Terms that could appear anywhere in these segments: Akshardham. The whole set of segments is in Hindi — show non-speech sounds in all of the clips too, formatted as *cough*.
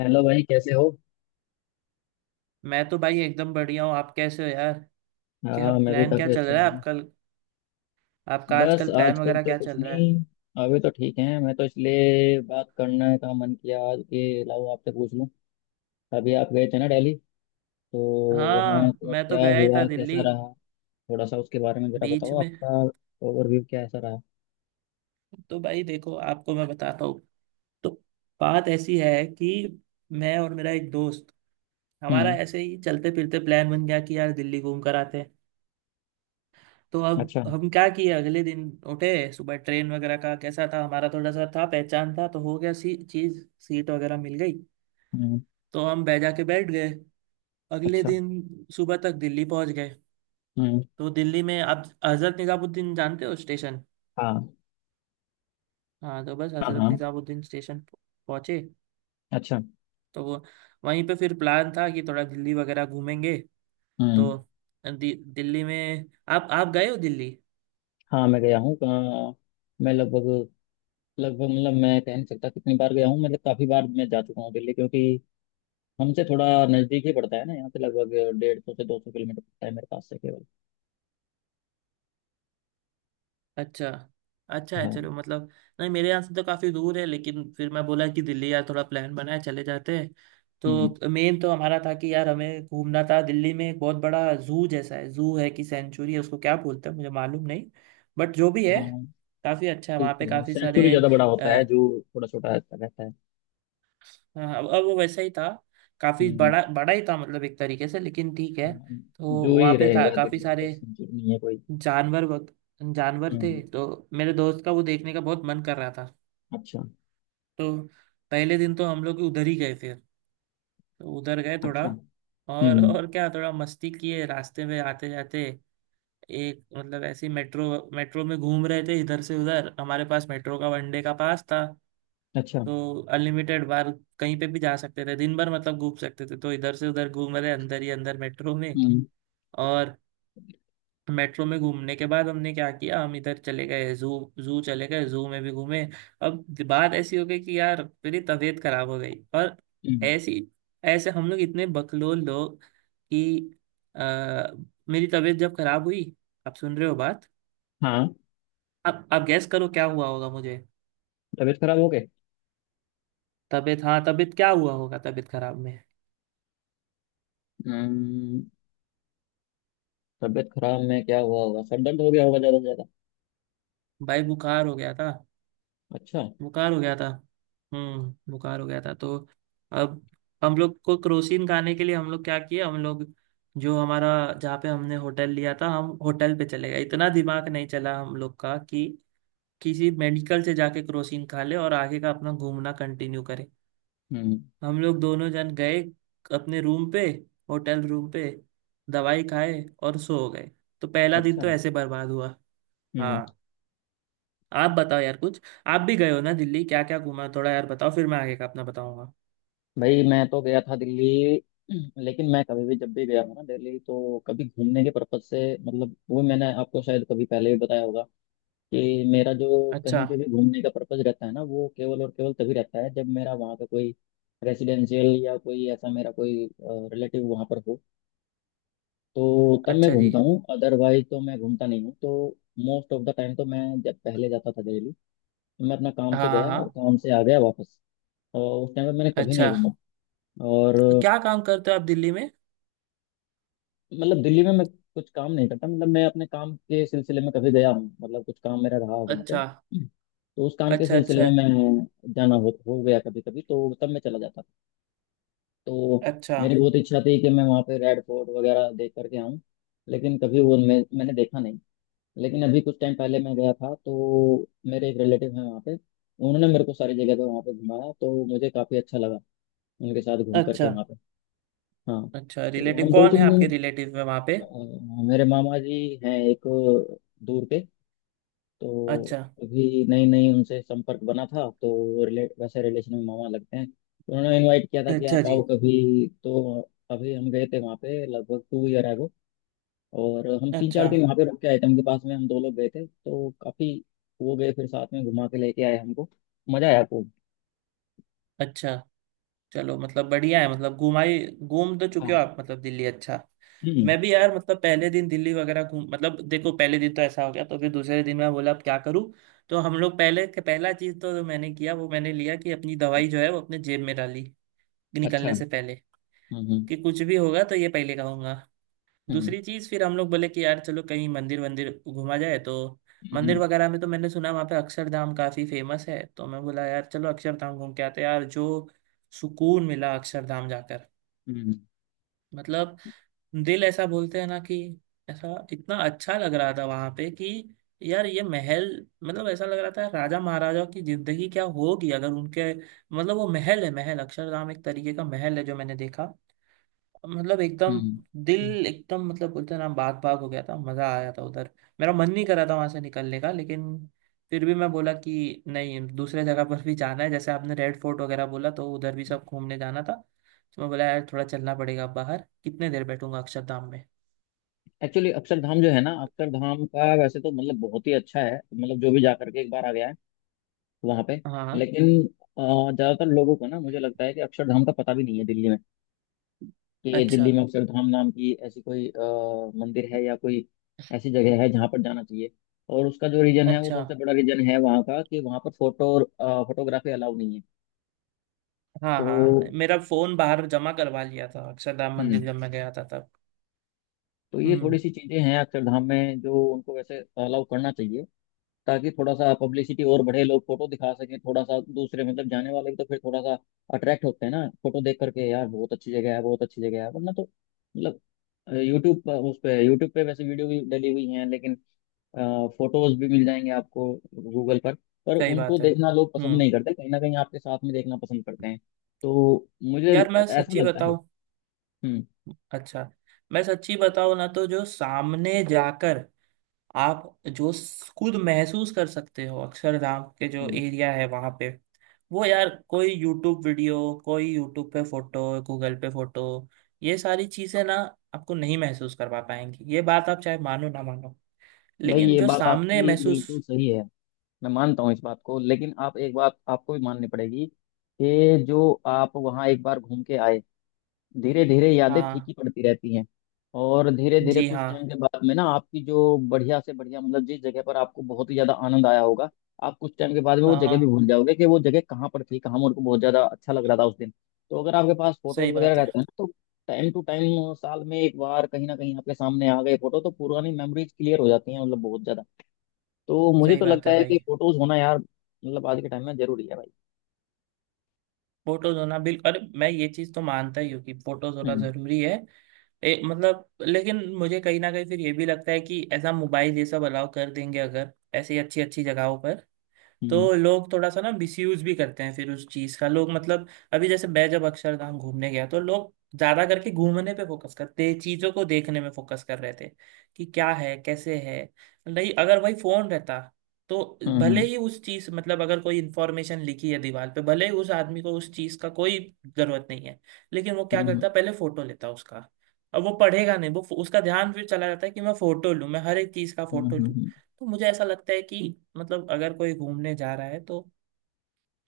हेलो भाई, कैसे हो। मैं तो भाई एकदम बढ़िया हूँ। आप कैसे हो यार? क्या हाँ, मैं भी प्लान, क्या काफ़ी चल अच्छा रहा है हूँ। आपका? बस आजकल प्लान आजकल वगैरह तो क्या कुछ चल रहा है? नहीं। अभी तो ठीक है, मैं तो इसलिए बात करने का मन किया आज कि लाओ आपसे पूछ लूँ। अभी आप गए थे ना दिल्ली, तो वहाँ हाँ, का मैं तो क्या गया ही था हुआ, कैसा दिल्ली रहा। थोड़ा सा उसके बारे में जरा बीच बताओ। में। आपका ओवरव्यू क्या ऐसा रहा। तो भाई देखो, आपको मैं बताता हूँ। तो बात ऐसी है कि मैं और मेरा एक दोस्त, हमारा हम्म। ऐसे ही चलते फिरते प्लान बन गया कि यार दिल्ली घूम कर आते हैं। तो अब अच्छा। हम क्या किए, अगले दिन उठे सुबह, ट्रेन वगैरह का कैसा था, हमारा थोड़ा सा था पहचान था तो हो गया, सी चीज सीट वगैरह मिल गई। हम्म। तो हम बैजा के बैठ गए। अगले अच्छा। दिन सुबह तक दिल्ली पहुंच गए। हम्म। तो दिल्ली में आप हजरत निजामुद्दीन जानते हो स्टेशन? हाँ, हाँ, तो बस हाँ, हजरत हाँ। निजामुद्दीन स्टेशन पहुंचे। अच्छा। तो वो वहीं पे फिर प्लान था कि थोड़ा दिल्ली वगैरह घूमेंगे। हम्म। तो दिल्ली में, आप गए हो दिल्ली? हाँ, मैं गया हूँ मैं लगभग लगभग मतलब मैं कह नहीं सकता कितनी बार गया हूँ, मतलब काफ़ी बार मैं जा चुका हूँ दिल्ली, क्योंकि हमसे थोड़ा नजदीक ही पड़ता है ना, यहाँ से लगभग 150 से 200 किलोमीटर पड़ता है मेरे पास से केवल। अच्छा, अच्छा है, हाँ। चलो मतलब। नहीं, मेरे यहाँ से तो काफ़ी दूर है, लेकिन फिर मैं बोला कि दिल्ली यार, थोड़ा प्लान बनाए चले जाते हैं। हम्म। तो मेन तो हमारा था कि यार हमें घूमना था, दिल्ली में एक बहुत बड़ा जू जैसा है, जू है कि सेंचुरी है, उसको क्या बोलते हैं मुझे मालूम नहीं। बट जो भी है, हाँ, काफ़ी अच्छा है, वहाँ ठीक पे है, काफ़ी सेंचुरी सारे। ज्यादा बड़ा अ, होता है, जू थोड़ा छोटा रहता रहता है। हाँ, अब वो वैसा ही था, काफ़ी हम्म। बड़ा बड़ा ही था मतलब एक तरीके से, लेकिन ठीक है। हाँ, तो जू ही वहाँ पे रहेगा काफ़ी दिल्ली में तो, सारे सेंचुरी नहीं है कोई। जानवर वग- जानवर थे हम्म। तो मेरे दोस्त का वो देखने का बहुत मन कर रहा था। अच्छा। तो पहले दिन तो हम लोग उधर ही गए फिर। तो उधर गए थोड़ा, अच्छा। हम्म। और क्या, थोड़ा मस्ती किए रास्ते में आते जाते। एक मतलब ऐसी मेट्रो मेट्रो में घूम रहे थे इधर से उधर, हमारे पास मेट्रो का वनडे का पास था। अच्छा। तो अनलिमिटेड बार कहीं पे भी जा सकते थे दिन भर, मतलब घूम सकते थे, तो इधर से उधर घूम रहे अंदर ही अंदर मेट्रो में। हम्म। और मेट्रो में घूमने के बाद हमने क्या किया, हम इधर चले गए जू। जू चले गए, जू में भी घूमे। अब बात ऐसी हो गई कि यार मेरी तबीयत खराब हो गई और हम्म। ऐसी ऐसे हम लोग इतने बकलोल लोग कि आ, मेरी तबीयत जब खराब हुई। आप सुन रहे हो बात? हाँ, अब गैस करो क्या हुआ होगा मुझे। तबीयत खराब हो गई। तबीयत, हाँ, तबीयत क्या हुआ होगा तबीयत खराब में? हम्म। तबीयत खराब में क्या हुआ होगा, सर दर्द हो गया होगा ज्यादा से ज्यादा। भाई बुखार हो गया था। अच्छा। बुखार हो गया था। हम्म, बुखार हो गया था तो अब हम लोग को क्रोसिन खाने के लिए, हम लोग क्या किए, हम लोग जो हमारा, जहाँ पे हमने होटल लिया था हम होटल पे चले गए। इतना दिमाग नहीं चला हम लोग का कि किसी मेडिकल से जाके क्रोसिन खा ले और आगे का अपना घूमना कंटिन्यू करें। हम्म। हम लोग दोनों जन गए अपने रूम पे, होटल रूम पे, दवाई खाए और सो गए। तो पहला दिन अच्छा। तो ऐसे बर्बाद हुआ। हम्म। हाँ, आप बताओ यार कुछ, आप भी गए हो ना दिल्ली, क्या क्या घूमा थोड़ा यार बताओ, फिर मैं आगे का अपना बताऊंगा। भाई, मैं तो गया था दिल्ली, लेकिन मैं कभी भी जब भी गया हूँ ना दिल्ली, तो कभी घूमने के पर्पज से, मतलब वो मैंने आपको शायद कभी पहले भी बताया होगा कि मेरा जो अच्छा। कहीं पे भी घूमने का पर्पज रहता है ना, वो केवल और केवल तभी रहता है जब मेरा वहाँ पे कोई रेसिडेंशियल या कोई ऐसा मेरा कोई रिलेटिव वहाँ पर हो। तो तब मैं अच्छा घूमता जी। हूँ, अदरवाइज तो मैं घूमता नहीं हूँ। तो मोस्ट ऑफ द टाइम तो मैं जब पहले जाता था दिल्ली, तो मैं अपना काम हाँ, से हाँ, गया और हाँ। काम से आ गया वापस, और उस टाइम पे मैंने कभी अच्छा, नहीं घूमा। और क्या काम करते हो आप दिल्ली में? मतलब दिल्ली में मैं कुछ काम नहीं करता, मतलब मैं अपने काम के सिलसिले में कभी गया हूँ, मतलब कुछ काम मेरा रहा वहाँ पे। अच्छा, तो उस काम के अच्छा। सिलसिले अच्छा, में मैं जाना हो गया कभी कभी, तो तब मैं चला जाता। तो अच्छा। मेरी बहुत इच्छा थी कि मैं वहाँ पे रेड फोर्ट वगैरह देख करके आऊँ, लेकिन कभी वो मैंने देखा नहीं। लेकिन अभी कुछ टाइम पहले मैं गया था तो मेरे एक रिलेटिव हैं वहाँ पे, उन्होंने मेरे को सारी जगह पे वहाँ पे घुमाया, तो मुझे काफ़ी अच्छा लगा उनके साथ घूम करके अच्छा। वहाँ पे। हाँ। अच्छा, तो रिलेटिव हम दो कौन है तीन दिन आपके, रिलेटिव में वहाँ पे? अ, मेरे मामा जी हैं एक, दूर के। तो अच्छा। अभी नई नई उनसे संपर्क बना था, तो रिले वैसे रिलेशन में मामा लगते हैं, तो उन्होंने इनवाइट किया था कि अच्छा आप जी। आओ कभी। तो अभी हम गए थे वहाँ पे लगभग 2 year ago, और हम तीन अच्छा। चार दिन वहाँ पे रुक के आए थे उनके पास में, हम दो लोग गए थे, तो काफी वो गए फिर साथ में घुमा के लेके आए हमको। मजा आया खूब। अच्छा, चलो मतलब बढ़िया है, मतलब घुमाई, घूम तो चुके हो हाँ। आप मतलब दिल्ली, अच्छा। हम्म। मैं भी यार मतलब पहले दिन दिल्ली वगैरह घूम, मतलब देखो पहले दिन तो ऐसा हो गया, तो फिर दूसरे दिन मैं बोला अब क्या करूँ। तो हम लोग पहले, पहला चीज तो जो मैंने किया, वो मैंने लिया कि अपनी दवाई जो है वो अपने जेब में डाली निकलने अच्छा। से पहले, हम्म। कि कुछ भी होगा तो ये पहले कहूंगा। हम्म। दूसरी चीज फिर हम लोग बोले कि यार चलो कहीं मंदिर वंदिर घूमा जाए, तो हम्म। हम्म। मंदिर वगैरह में तो मैंने सुना वहाँ पे अक्षरधाम काफी फेमस है, तो मैं बोला यार चलो अक्षरधाम घूम के आते हैं। यार जो सुकून मिला अक्षरधाम जाकर, हम्म। मतलब दिल ऐसा, बोलते हैं ना कि ऐसा, इतना अच्छा लग रहा था वहां पे कि यार ये महल, मतलब ऐसा लग रहा था राजा महाराजा की जिंदगी क्या होगी, अगर उनके, मतलब वो महल है, महल, अक्षरधाम एक तरीके का महल है जो मैंने देखा। मतलब एकदम हम्म। हम्म। दिल एकदम, मतलब बोलते हैं ना, बाग बाग हो गया था, मजा आया था उधर। मेरा मन नहीं कर रहा था वहां से निकलने का, लेकिन फिर भी मैं बोला कि नहीं, दूसरे जगह पर भी जाना है, जैसे आपने रेड फोर्ट वगैरह बोला, तो उधर भी सब घूमने जाना था। तो मैं बोला यार थोड़ा चलना पड़ेगा बाहर, कितने देर बैठूंगा अक्षरधाम में। एक्चुअली अक्षरधाम जो है ना, अक्षरधाम का वैसे तो मतलब बहुत ही अच्छा है, मतलब जो भी जा करके एक बार आ गया है वहां पे। हाँ। लेकिन अ, ज्यादातर लोगों को ना, मुझे लगता है कि अक्षरधाम का पता भी नहीं है दिल्ली में, कि अच्छा, दिल्ली में अक्षरधाम नाम की ऐसी कोई मंदिर है या कोई ऐसी जगह है जहाँ पर जाना चाहिए। और उसका जो रीजन है, वो अच्छा। सबसे बड़ा रीजन है वहाँ का कि वहाँ पर फोटोग्राफी अलाउ नहीं है। हाँ, तो हाँ, हाँ। मेरा फोन बाहर जमा करवा लिया था अक्षरधाम मंदिर हम्म, जब मैं गया था तब। तो ये थोड़ी हम्म। सी चीजें हैं अक्षरधाम में जो उनको वैसे अलाउ करना चाहिए, ताकि थोड़ा सा पब्लिसिटी और बढ़े, लोग फोटो दिखा सकें थोड़ा सा दूसरे, मतलब जाने वाले भी तो फिर थोड़ा सा अट्रैक्ट होते हैं ना फोटो देख करके। यार बहुत अच्छी जगह है, बहुत अच्छी जगह है, वरना तो मतलब यूट्यूब पर उस पे यूट्यूब पे वैसे वीडियो भी डली हुई हैं, लेकिन फोटोज भी मिल जाएंगे आपको गूगल पर। पर सही उनको बात है, देखना लोग पसंद हम्म। नहीं करते, कहीं ना कहीं आपके साथ में देखना पसंद करते हैं। तो मुझे यार मैं ऐसा सच्ची लगता है। बताऊं, हम्म। अच्छा, मैं सच्ची बताऊं ना, तो जो सामने जाकर आप जो खुद महसूस कर सकते हो अक्षरधाम के जो हम्म। एरिया है वहां पे, वो यार कोई यूट्यूब वीडियो, कोई यूट्यूब पे फोटो, गूगल पे फोटो, ये सारी चीजें ना आपको नहीं महसूस करवा पाएंगी। ये बात आप चाहे मानो ना मानो, भाई, लेकिन ये जो बात सामने आपकी महसूस। बिल्कुल सही है। मैं मानता हूँ इस बात को, लेकिन आप एक बात आपको भी माननी पड़ेगी कि जो आप वहाँ एक बार घूम के आए, धीरे धीरे यादें हाँ। फीकी पड़ती रहती हैं। और धीरे धीरे जी कुछ हाँ। टाइम के बाद में ना आपकी जो बढ़िया से बढ़िया, मतलब जिस जगह पर आपको बहुत ही ज्यादा आनंद आया होगा, आप कुछ टाइम के बाद में वो हाँ, जगह भी हाँ। भूल जाओगे कि वो जगह कहाँ पर थी, कहाँ मेरे को बहुत ज्यादा अच्छा लग रहा था उस दिन। तो अगर आपके पास फोटोज सही वगैरह बात है। रहते हैं ना, तो टाइम टू टाइम साल में एक बार कहीं ना कहीं आपके सामने आ गए फोटो, तो पुरानी मेमोरीज क्लियर हो जाती हैं, मतलब बहुत ज्यादा। तो मुझे सही तो बात लगता है है कि भाई। फोटोज होना यार मतलब आज के टाइम में जरूरी है भाई। फोटोज होना बिल्कुल, अरे मैं ये चीज तो मानता ही हूँ कि फोटोज होना हम्म। जरूरी है। मतलब लेकिन मुझे कहीं ना कहीं फिर ये भी लगता है कि ऐसा मोबाइल ये सब अलाउ कर देंगे अगर ऐसी अच्छी अच्छी जगहों पर, हम्म। तो लोग थोड़ा सा ना मिसयूज भी करते हैं फिर उस चीज का, लोग मतलब। अभी जैसे मैं जब अक्षरधाम घूमने गया, तो लोग ज्यादा करके घूमने पे फोकस करते, चीजों को देखने में फोकस कर रहे थे कि क्या है कैसे है। नहीं अगर वही फोन रहता, तो भले हम्म। ही उस चीज, मतलब अगर कोई इंफॉर्मेशन लिखी है दीवार पे, भले ही उस आदमी को उस चीज का कोई जरूरत नहीं है, लेकिन वो क्या हम्म। करता, पहले फोटो लेता उसका। अब वो पढ़ेगा नहीं, वो उसका ध्यान फिर चला जाता है कि मैं फोटो लूं, मैं हर एक चीज का हम्म। फोटो लूं। तो मुझे ऐसा लगता है कि मतलब अगर कोई घूमने जा रहा है, तो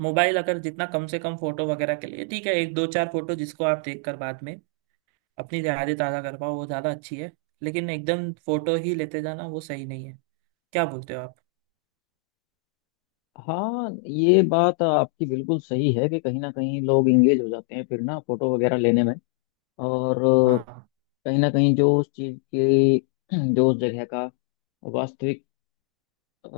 मोबाइल अगर जितना कम से कम, फोटो वगैरह के लिए ठीक है, एक दो चार फोटो जिसको आप देख कर बाद में अपनी यादें ताज़ा कर पाओ, वो ज़्यादा अच्छी है। लेकिन एकदम फोटो ही लेते जाना, वो सही नहीं है। क्या बोलते हो आप? हाँ, ये बात आपकी बिल्कुल सही है कि कहीं ना कहीं लोग इंगेज हो जाते हैं फिर ना फोटो वगैरह लेने में। और हाँ, कहीं ना कहीं जो उस चीज़ की, जो उस जगह का वास्तविक अ,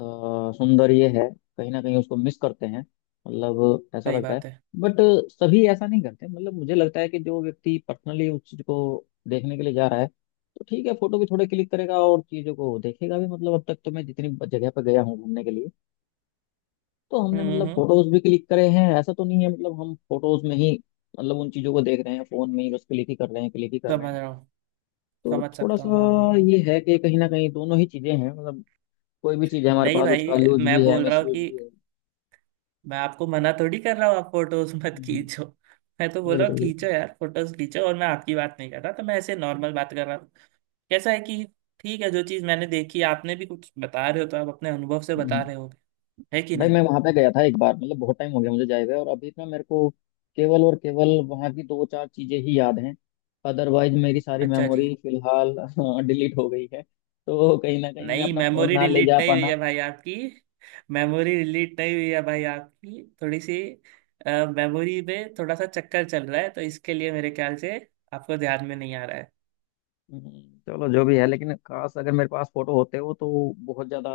सुंदर ये है, कहीं ना कहीं उसको मिस करते हैं, मतलब ऐसा सही लगता है। बात है। बट सभी ऐसा नहीं करते, मतलब मुझे लगता है कि जो व्यक्ति पर्सनली उस चीज को देखने के लिए जा रहा है, तो ठीक है फोटो भी थोड़े क्लिक करेगा और चीजों को देखेगा भी। मतलब अब तक तो मैं जितनी जगह पर गया हूँ घूमने के लिए, तो हमने हम्म, हम्म, मतलब फोटोज भी क्लिक करे हैं, ऐसा तो नहीं है मतलब हम फोटोज में ही, मतलब उन चीजों को देख रहे हैं, फोन में ही बस क्लिक ही कर रहे हैं, क्लिक ही कर रहे समझ हैं। रहा हूँ। तो समझ थोड़ा सकता हूँ, सा हाँ, हाँ, हाँ। ये है कि कहीं ना कहीं दोनों ही चीजें हैं, मतलब कोई भी चीज है हमारे नहीं पास, उसका भाई, यूज मैं भी है बोल रहा मिस हूँ यूज कि भी है। मैं आपको मना थोड़ी कर रहा हूँ आप फोटोज मत हम्म, खींचो। मैं तो बोल रहा हूँ बिल्कुल खींचो बिल्कुल। यार, फोटोज खींचो, और मैं आपकी बात नहीं कर रहा, तो मैं ऐसे नॉर्मल बात कर रहा था। कैसा है कि ठीक है, जो चीज मैंने देखी, आपने भी कुछ बता रहे हो, तो आप अपने अनुभव से हम्म। बता रहे हो। है कि भाई, नहीं? मैं वहां पे गया था एक बार, मतलब बहुत टाइम हो गया मुझे जाए हुए, और अभी ना मेरे को केवल और केवल वहां की दो चार चीजें ही याद हैं, अदरवाइज मेरी सारी अच्छा जी। मेमोरी फिलहाल *laughs* डिलीट हो गई है। तो कहीं ना कहीं मैं नहीं, अपना फोन मेमोरी ना ले डिलीट जा नहीं हुई पाना। है भाई आपकी। मेमोरी डिलीट नहीं हुई है भाई आपकी, थोड़ी सी मेमोरी में थोड़ा सा चक्कर चल रहा है, तो इसके लिए मेरे ख्याल से आपको ध्यान में नहीं आ रहा है। चलो जो भी है, लेकिन काश अगर मेरे पास फोटो होते हो तो बहुत ज्यादा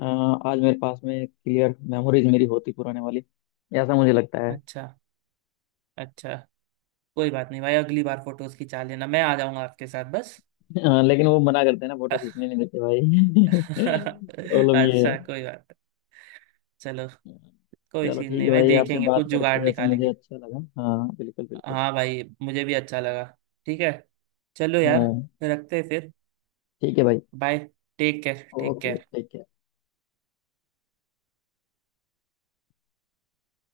अ, आज मेरे पास में क्लियर मेमोरीज मेरी होती पुराने वाली, ऐसा मुझे लगता है। अच्छा। अच्छा, कोई बात नहीं भाई, अगली बार फोटोज खिंचा लेना, मैं आ जाऊंगा आपके साथ बस। *laughs* लेकिन वो मना करते हैं ना, फोटो *laughs* खींचने नहीं देते भाई। *laughs* प्रॉब्लम ये। अच्छा, कोई बात नहीं, चलो, कोई चलो चीज ठीक नहीं है भाई, भाई, आपसे देखेंगे बात कुछ करके जुगाड़ वैसे मुझे निकालेंगे। अच्छा लगा। हाँ, बिल्कुल बिल्कुल। हाँ भाई, मुझे भी अच्छा लगा। ठीक है, चलो यार, हाँ, रखते हैं फिर। ठीक है भाई। बाय। Take okay, care. ठीक है।